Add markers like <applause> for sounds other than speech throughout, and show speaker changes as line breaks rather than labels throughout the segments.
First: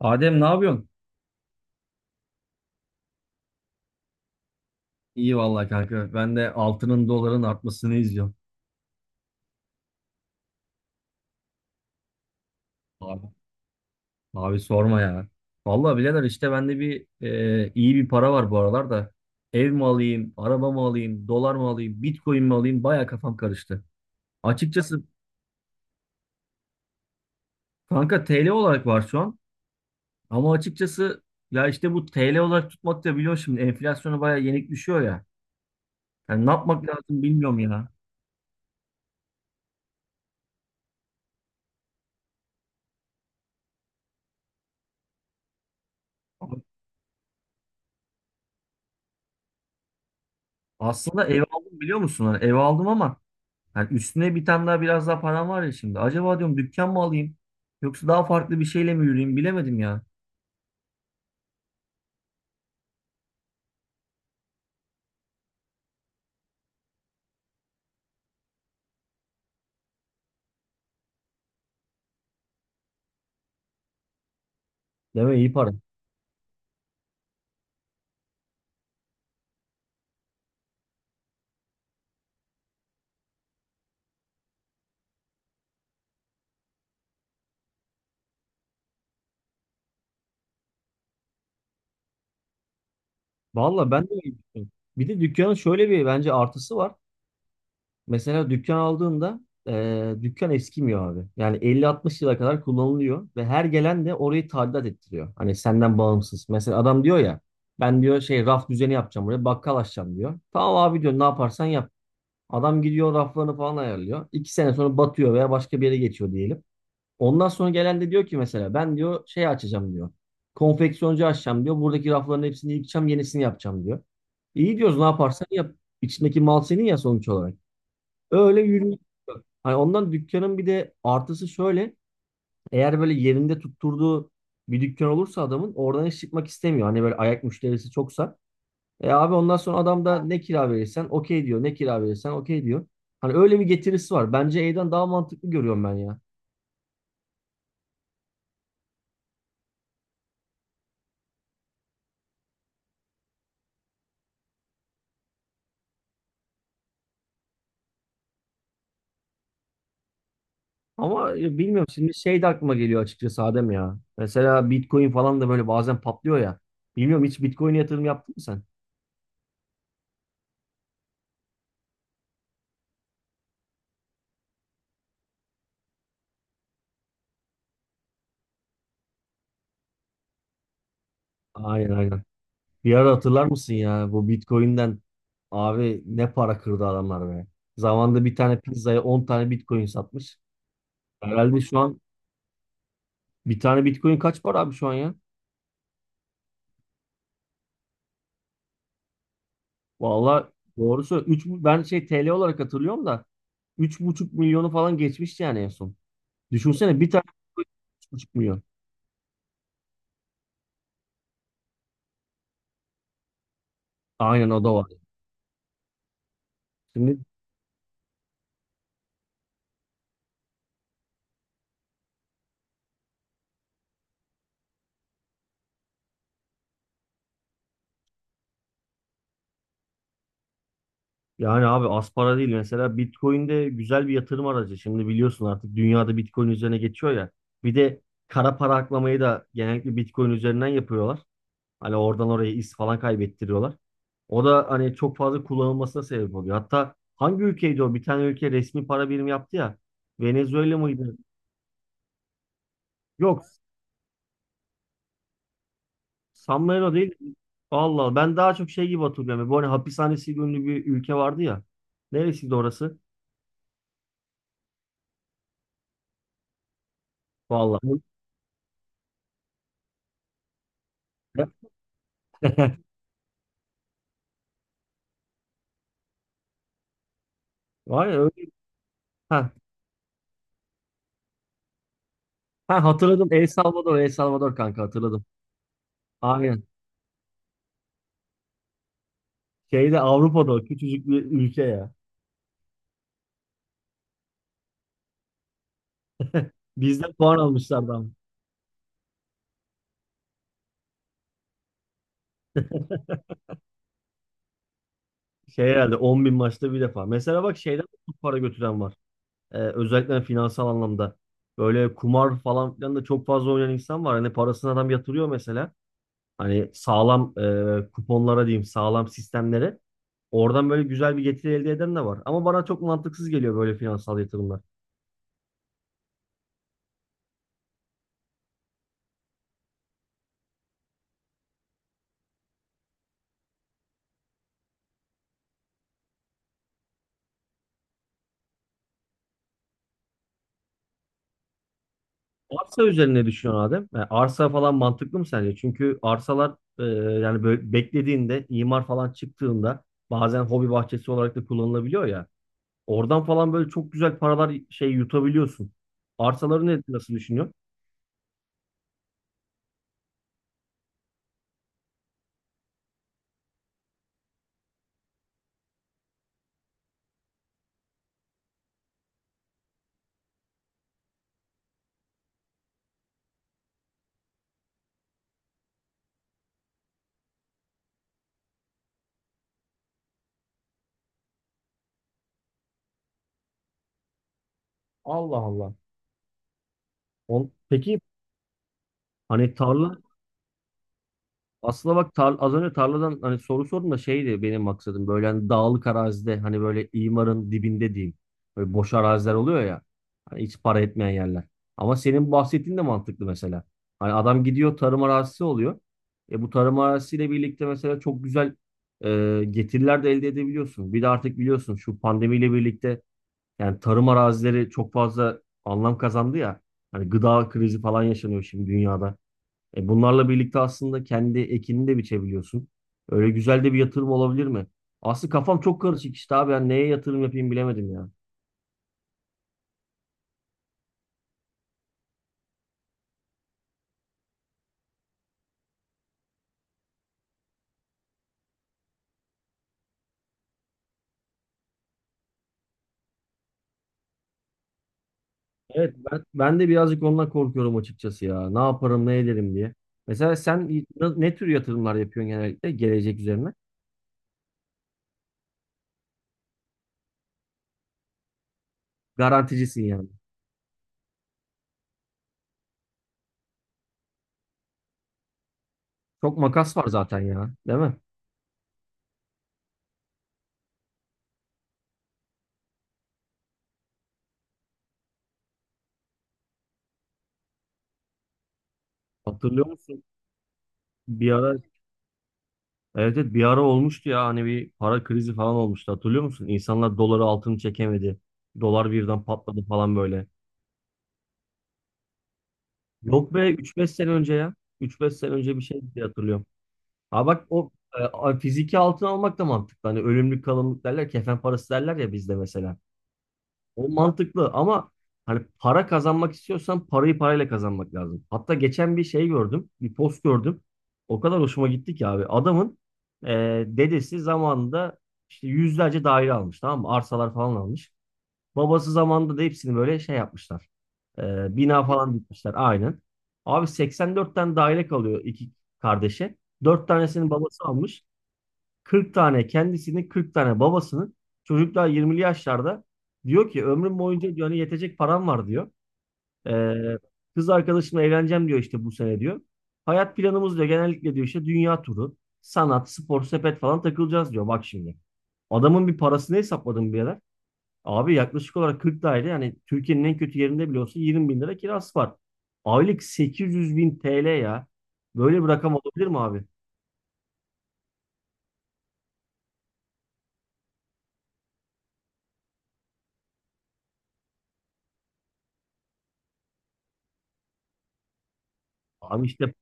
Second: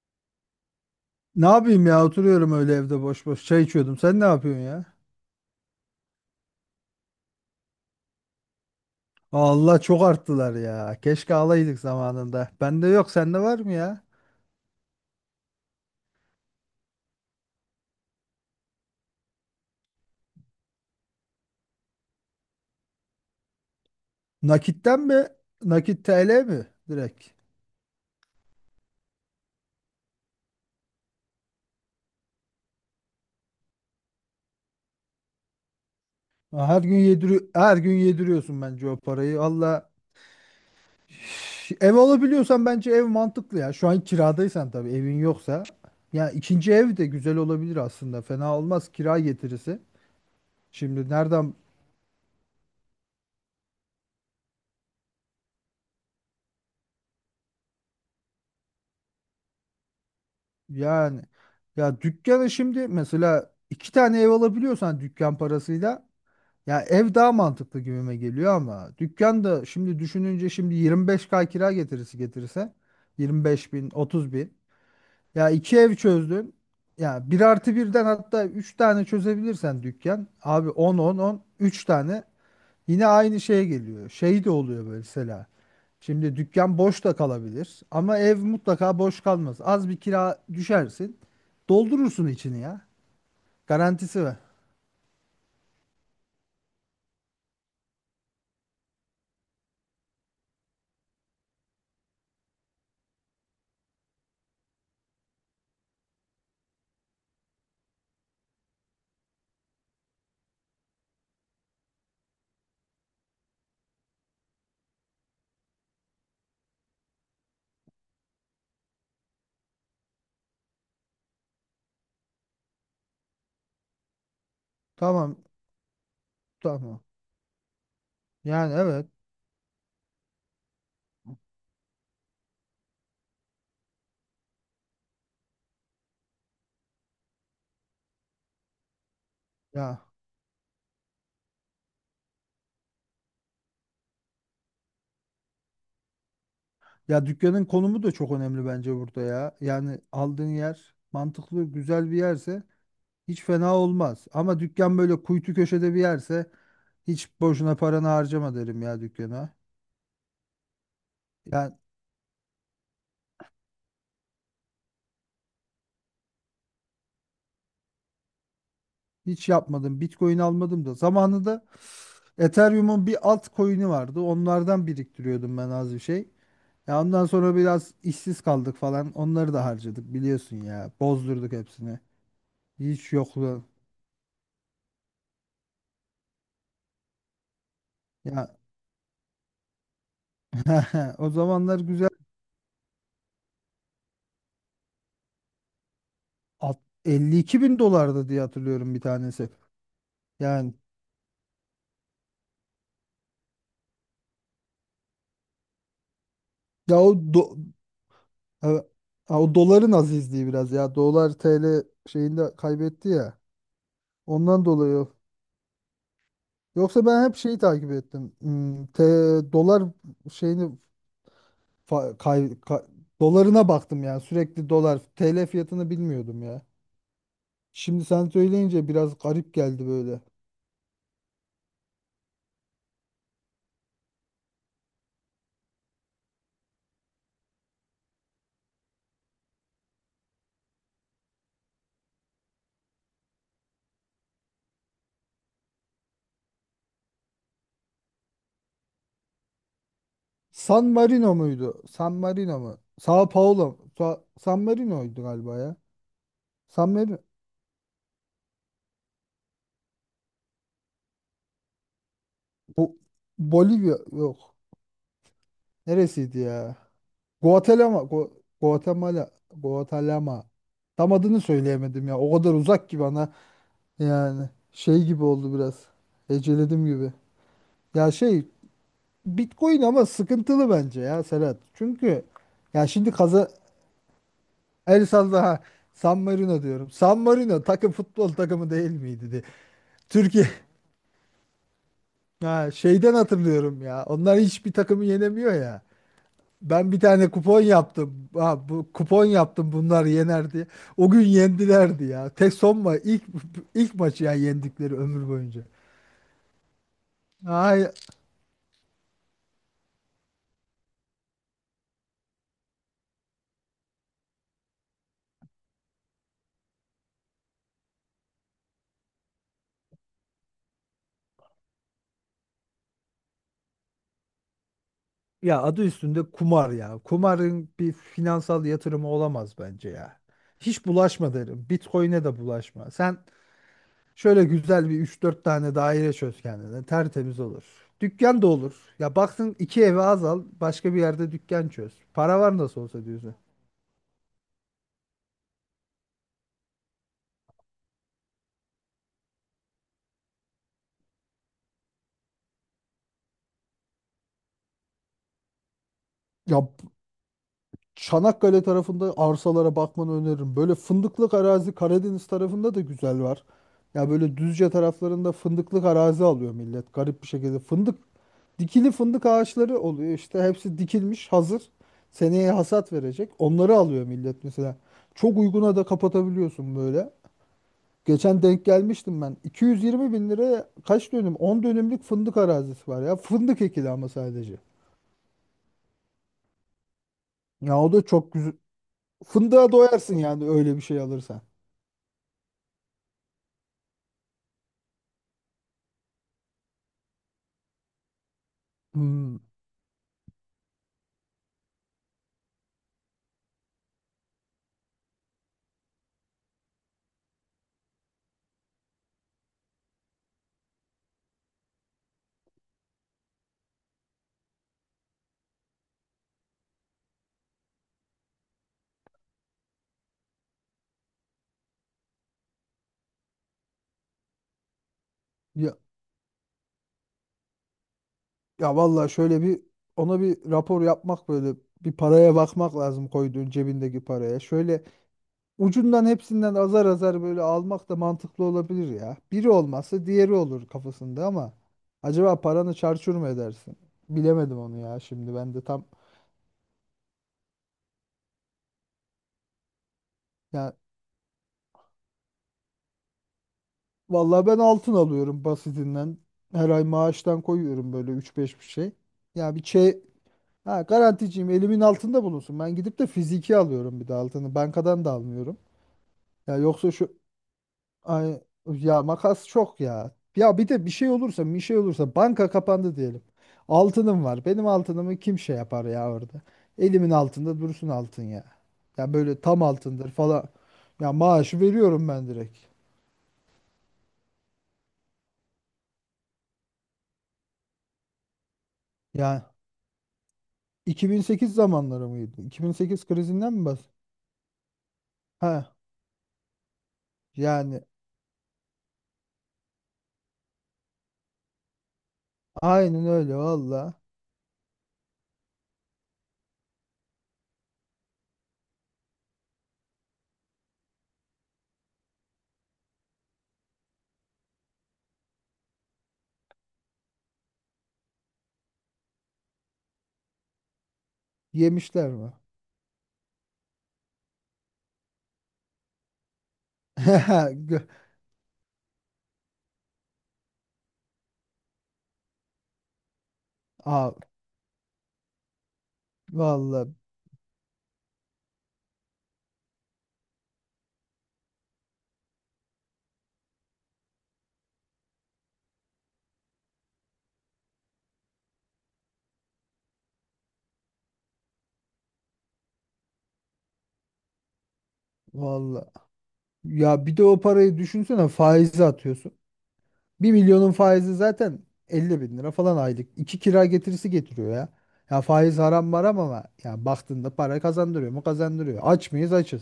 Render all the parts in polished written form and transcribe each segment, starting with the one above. Adem ne yapıyorsun?
Ne yapayım ya oturuyorum öyle evde boş boş çay içiyordum. Sen ne yapıyorsun ya?
İyi vallahi kanka. Ben de altının doların artmasını izliyorum.
Allah çok arttılar ya. Keşke alaydık zamanında. Bende yok,
Abi,
sende var mı ya?
abi, sorma ya. Vallahi birader işte bende iyi bir para var bu aralar da. Ev mi alayım, araba mı alayım, dolar mı alayım, Bitcoin mi alayım? Baya kafam karıştı.
Nakitten
Açıkçası
mi? Nakit TL mi? Direkt.
kanka TL olarak var şu an. Ama açıkçası ya işte bu TL olarak tutmak da biliyorsun şimdi enflasyona baya yenik düşüyor ya. Yani ne
Ha, Her
yapmak
gün
lazım
yediriyor,
bilmiyorum
her
ya.
gün yediriyorsun bence o parayı. Allah. Ev alabiliyorsan bence ev mantıklı ya. Şu an kiradaysan, tabii, evin yoksa. Ya ikinci ev de güzel olabilir aslında. Fena olmaz kira getirisi. Şimdi
Aslında ev
nereden
aldım biliyor musun? Hani ev aldım ama yani üstüne bir tane daha biraz daha param var ya şimdi. Acaba diyorum dükkan mı alayım? Yoksa daha farklı bir şeyle mi yürüyeyim bilemedim ya.
Yani, ya dükkanı şimdi mesela, iki tane ev alabiliyorsan dükkan parasıyla, ya ev daha mantıklı gibime geliyor. Ama dükkan da şimdi düşününce, şimdi 25K kira getirisi getirse, 25 bin, 30 bin
Değil mi?
ya
İyi para.
iki ev çözdün, ya bir artı birden hatta üç tane çözebilirsen dükkan abi, 10 10 10, üç tane. Yine aynı şey geliyor. Şey de oluyor böyle mesela. Şimdi dükkan boş da kalabilir ama ev mutlaka boş kalmaz. Az bir kira düşersin. Doldurursun içini ya.
Valla ben de
Garantisi var.
öyle düşünüyorum. Bir de dükkanın şöyle bir bence artısı var. Mesela dükkan aldığında dükkan eskimiyor abi. Yani 50-60 yıla kadar kullanılıyor ve her gelen de orayı tadilat ettiriyor. Hani senden bağımsız. Mesela adam diyor ya, ben diyor şey raf düzeni yapacağım, buraya bakkal açacağım diyor. Tamam abi diyor, ne yaparsan yap. Adam gidiyor raflarını falan ayarlıyor. 2 sene sonra batıyor veya başka bir yere geçiyor diyelim. Ondan sonra gelen de diyor ki mesela ben diyor şey açacağım diyor. Konfeksiyoncu açacağım diyor. Buradaki rafların hepsini yıkacağım, yenisini yapacağım diyor. İyi diyoruz, ne
Tamam,
yaparsan yap. İçindeki mal senin ya
tamam.
sonuç olarak. Öyle
Yani,
yürüyor.
evet
Hani ondan dükkanın bir de artısı şöyle. Eğer böyle yerinde tutturduğu bir dükkan olursa adamın oradan hiç çıkmak istemiyor. Hani böyle ayak müşterisi çoksa. E abi ondan sonra
ya.
adam da ne kira verirsen okey diyor. Ne kira verirsen okey diyor. Hani öyle bir getirisi var. Bence E'den daha mantıklı görüyorum ben ya.
Ya dükkanın konumu da çok önemli bence burada ya. Yani aldığın yer mantıklı, güzel bir yerse hiç fena olmaz. Ama dükkan böyle kuytu köşede bir yerse, hiç boşuna paranı harcama derim ya, dükkana.
Ama
Yani
bilmiyorum şimdi şey de aklıma geliyor açıkçası Adem ya. Mesela Bitcoin falan da böyle bazen patlıyor ya. Bilmiyorum, hiç Bitcoin'e yatırım yaptın mı sen?
hiç yapmadım. Bitcoin almadım da zamanında. Ethereum'un bir altcoin'i vardı, onlardan biriktiriyordum ben az bir şey. Ya ondan sonra biraz işsiz kaldık falan. Onları da harcadık biliyorsun ya. Bozdurduk
Aynen,
hepsini.
aynen. Bir ara
Hiç
hatırlar
yoklu.
mısın ya bu Bitcoin'den abi ne para kırdı adamlar be. Zamanında bir
Ya
tane pizzaya 10 tane Bitcoin satmış.
<laughs> o
Herhalde şu
zamanlar
an
güzel.
bir tane Bitcoin kaç para abi şu an ya?
52 bin dolardı diye hatırlıyorum bir tanesi.
Valla
Yani
doğrusu ben şey TL olarak hatırlıyorum da 3,5 milyonu falan geçmişti yani en son.
ya
Düşünsene
o
bir tane
do-
Bitcoin 3,5 milyon.
e, ha, o doların azizliği biraz ya. Dolar TL şeyinde kaybetti ya.
Aynen, o
Ondan
da var.
dolayı. Yoksa
Şimdi.
ben hep şeyi takip ettim. Hmm, T, dolar şeyini Fa- kay- ka- dolarına baktım, yani sürekli dolar TL fiyatını bilmiyordum ya. Şimdi sen söyleyince biraz garip geldi böyle.
Yani abi az para değil mesela Bitcoin de güzel bir yatırım aracı. Şimdi biliyorsun artık dünyada Bitcoin üzerine geçiyor ya. Bir de kara para aklamayı da genellikle Bitcoin üzerinden yapıyorlar. Hani oradan oraya iz falan kaybettiriyorlar. O da hani çok fazla kullanılmasına sebep oluyor. Hatta hangi ülkeydi o? Bir tane ülke resmi para birimi yaptı ya. Venezuela
San
mıydı?
Marino muydu? San Marino mu? Sao
Yok.
Paulo mu? San Marino'ydu galiba ya.
San
San
Marino değil.
Marino.
Allah Allah. Ben daha çok şey gibi hatırlıyorum. Bu hani hapishanesi ünlü bir ülke vardı ya. Neresiydi orası?
Bu Bolivya, yok. Neresiydi ya? Guatemala.
Vallahi.
Guatemala. Guatemala. Tam adını
<laughs>
söyleyemedim ya. O kadar uzak ki bana. Yani şey gibi oldu biraz. Heceledim gibi.
Var
Ya,
ya öyle.
şey,
Heh,
Bitcoin ama sıkıntılı bence ya, Serhat. Çünkü
Ha,
ya şimdi
hatırladım. El
kaza
Salvador, El Salvador kanka
el
hatırladım.
salla ha, San Marino
Aynen.
diyorum. San Marino futbol takımı değil miydi diye?
Şeyde
Türkiye
Avrupa'da o küçücük bir ülke ya.
<laughs> ha, şeyden hatırlıyorum ya. Onlar hiçbir takımı yenemiyor ya. Ben bir
Bizden
tane
puan
kupon
almışlardı ama.
yaptım. Ha, bu kupon yaptım, bunlar yenerdi. O gün yendilerdi ya. Tek son ma ilk ilk maçı ya yendikleri ömür boyunca.
Şey herhalde 10 bin maçta bir defa. Mesela bak şeyden de çok para götüren var. Özellikle finansal anlamda. Böyle kumar falan filan da çok fazla oynayan insan var. Hani parasını adam yatırıyor mesela. Hani sağlam kuponlara diyeyim, sağlam sistemlere. Oradan böyle güzel bir getiri elde eden de var. Ama bana çok mantıksız geliyor böyle finansal yatırımlar.
Ya adı üstünde kumar ya. Kumarın bir finansal yatırımı olamaz bence ya. Hiç bulaşma derim. Bitcoin'e de bulaşma. Sen şöyle güzel bir üç dört tane daire çöz kendine. Tertemiz olur. Dükkan da olur. Ya baksın, iki eve az al. Başka bir yerde dükkan çöz. Para var nasıl
Arsa
olsa
üzerine
diyorsun.
düşüyorsun Adem. Yani arsa falan mantıklı mı sence? Çünkü arsalar yani böyle beklediğinde imar falan çıktığında bazen hobi bahçesi olarak da kullanılabiliyor ya. Oradan falan böyle çok güzel paralar şey yutabiliyorsun.
Ya
Arsaları nasıl düşünüyorsun?
Çanakkale tarafında arsalara bakmanı öneririm. Böyle fındıklık arazi Karadeniz tarafında da güzel var. Ya böyle Düzce taraflarında fındıklık arazi alıyor millet, garip bir şekilde. Fındık, dikili fındık ağaçları oluyor işte, hepsi dikilmiş hazır. Seneye hasat verecek. Onları alıyor millet mesela. Çok uyguna da kapatabiliyorsun böyle. Geçen denk gelmiştim ben. 220 bin liraya kaç dönüm? 10 dönümlük fındık arazisi var ya. Fındık ekili ama sadece.
Allah Allah. On,
Ya o
peki
da çok güzel.
hani
Fındığa
tarla
doyarsın yani öyle bir şey alırsan.
Aslında bak az önce tarladan hani soru sordum da şeydi benim maksadım böyle hani dağlık arazide hani böyle imarın dibinde diyeyim. Böyle boş araziler
Hmm,
oluyor ya. Hani hiç para etmeyen yerler. Ama senin bahsettiğin de mantıklı mesela. Hani adam gidiyor tarım arazisi oluyor. E bu tarım arazisiyle birlikte mesela çok güzel getiriler de elde edebiliyorsun. Bir de artık biliyorsun şu pandemiyle birlikte yani tarım arazileri çok fazla anlam kazandı ya. Hani gıda krizi falan yaşanıyor şimdi dünyada. E bunlarla birlikte aslında kendi ekini de biçebiliyorsun. Öyle güzel de bir yatırım olabilir mi? Aslı kafam
ya,
çok karışık işte abi. Ben neye yatırım yapayım bilemedim ya.
ya vallahi şöyle bir, ona bir rapor yapmak, böyle bir paraya bakmak lazım, koyduğun cebindeki paraya. Şöyle ucundan hepsinden azar azar böyle almak da mantıklı olabilir ya. Biri olmazsa diğeri olur kafasında ama acaba paranı çarçur mu edersin? Bilemedim onu ya. Şimdi ben de
Evet, ben de birazcık ondan korkuyorum açıkçası ya. Ne yaparım ne ederim diye. Mesela sen
ya
ne tür yatırımlar yapıyorsun genellikle gelecek üzerine?
vallahi ben altın alıyorum basitinden. Her ay maaştan koyuyorum böyle üç beş bir şey. Ya bir
Garanticisin
şey
yani.
Ha, garanticiyim elimin altında bulunsun. Ben gidip de fiziki alıyorum bir de altını. Bankadan da almıyorum.
Çok
Ya
makas var
yoksa şu
zaten ya, değil mi?
ay, ya makas çok ya. Ya bir de bir şey olursa banka kapandı diyelim. Altınım var. Benim altınımı kim şey yapar ya orada. Elimin altında dursun altın ya. Ya böyle tam
Hatırlıyor musun?
altındır falan. Ya
Bir ara,
maaşı veriyorum ben direkt.
evet, evet, bir ara olmuştu ya hani bir para krizi falan olmuştu hatırlıyor musun? İnsanlar doları altını çekemedi. Dolar birden
Ya
patladı falan böyle.
2008 zamanları mıydı? 2008
Yok be,
krizinden mi
üç
bas?
beş sene önce ya. Üç beş sene önce bir
Ha,
şey diye hatırlıyorum. Ha bak o
yani
fiziki altın almak da mantıklı. Hani ölümlük kalımlık derler, kefen parası derler ya bizde mesela.
aynen öyle
O
valla.
mantıklı ama hani para kazanmak istiyorsan parayı parayla kazanmak lazım. Hatta geçen bir şey gördüm, bir post gördüm. O kadar hoşuma gitti ki abi. Adamın e, dedesi zamanında işte yüzlerce daire almış, tamam mı? Arsalar falan almış. Babası zamanında da hepsini böyle şey yapmışlar. Bina
Yemişler
falan
mi?
dikmişler aynen. Abi 84 tane daire kalıyor iki kardeşe. Dört tanesinin babası
<laughs> Gö-
almış. 40 tane kendisini, 40 tane babasını. Çocuklar 20'li yaşlarda, diyor ki ömrüm
Aa,
boyunca diyor, hani yetecek param var diyor. Ee,
valla,
kız arkadaşımla evleneceğim diyor işte bu sene diyor. Hayat planımız diyor genellikle diyor işte dünya turu, sanat, spor, sepet falan takılacağız diyor. Bak şimdi. Adamın bir parasını hesapladım Abi, yaklaşık olarak 40 daire, yani Türkiye'nin en kötü yerinde bile olsa 20 bin lira kirası var. Aylık 800 bin TL ya. Böyle bir rakam
valla.
olabilir mi abi?
Ya bir de o parayı düşünsene, faize atıyorsun. Bir milyonun faizi zaten 50 bin lira falan aylık. İki kira getirisi getiriyor ya. Ya, faiz haram maram ama ya baktığında para kazandırıyor mu, kazandırıyor. Aç
Abi
mıyız,
işte
açız.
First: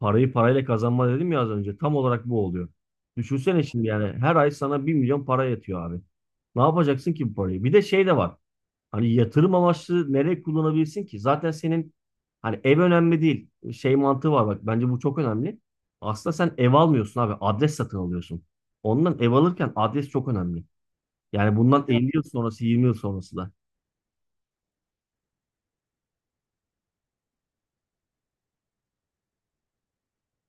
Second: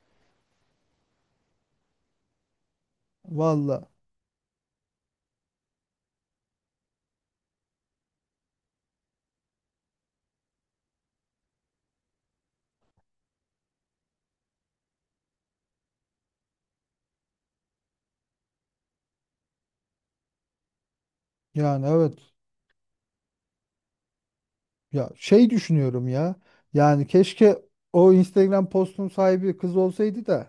parayı parayla kazanma dedim ya az önce. Tam olarak bu oluyor. Düşünsene şimdi
Valla,
yani her ay sana 1 milyon para yatıyor abi. Ne yapacaksın ki bu parayı? Bir de şey de var. Hani yatırım amaçlı nereye kullanabilirsin ki? Zaten senin hani ev önemli değil. Şey mantığı var bak bence bu çok önemli. Aslında sen ev almıyorsun abi, adres satın alıyorsun. Ondan ev alırken adres çok önemli. Yani bundan
yani
50
evet.
yıl sonrası 20 yıl sonrası da.
Ya şey düşünüyorum ya. Yani keşke o Instagram postunun sahibi kız olsaydı da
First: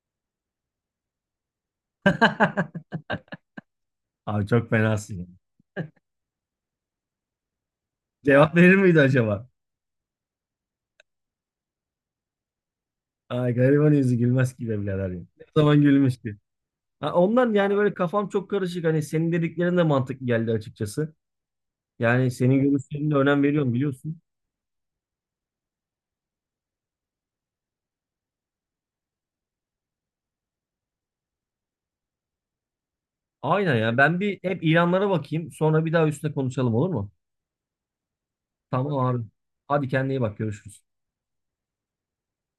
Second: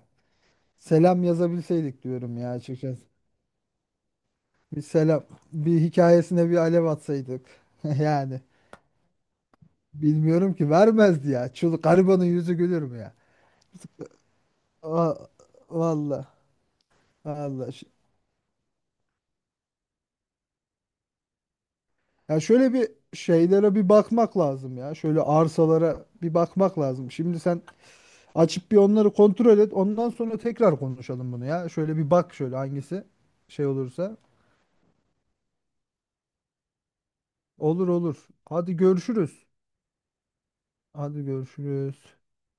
selam yazabilseydik diyorum ya,
<laughs>
açıkçası.
Abi çok
Bir
fenasın
selam
ya.
bir hikayesine bir alev atsaydık. <laughs> Yani
Cevap verir miydi acaba?
bilmiyorum ki, vermezdi ya. Çıl garibanın yüzü gülür mü ya?
Ay gariban yüzü gülmez ki be birader
Aa,
ya. Ne zaman
valla.
gülmüştü. Ha, ondan
Allah.
yani böyle kafam çok karışık. Hani senin dediklerin de mantıklı geldi açıkçası. Yani
Ya
senin
şöyle bir
görüşlerine de önem veriyorum
şeylere bir
biliyorsun.
bakmak lazım ya. Şöyle arsalara bir bakmak lazım. Şimdi sen açıp bir onları kontrol et. Ondan sonra tekrar konuşalım bunu ya. Şöyle bir bak şöyle hangisi şey
Aynen ya.
olursa.
Ben bir hep ilanlara bakayım. Sonra bir daha üstüne konuşalım olur mu?
Olur, olur. Hadi
Tamam abi.
görüşürüz.
Hadi kendine iyi bak. Görüşürüz.
Hadi görüşürüz.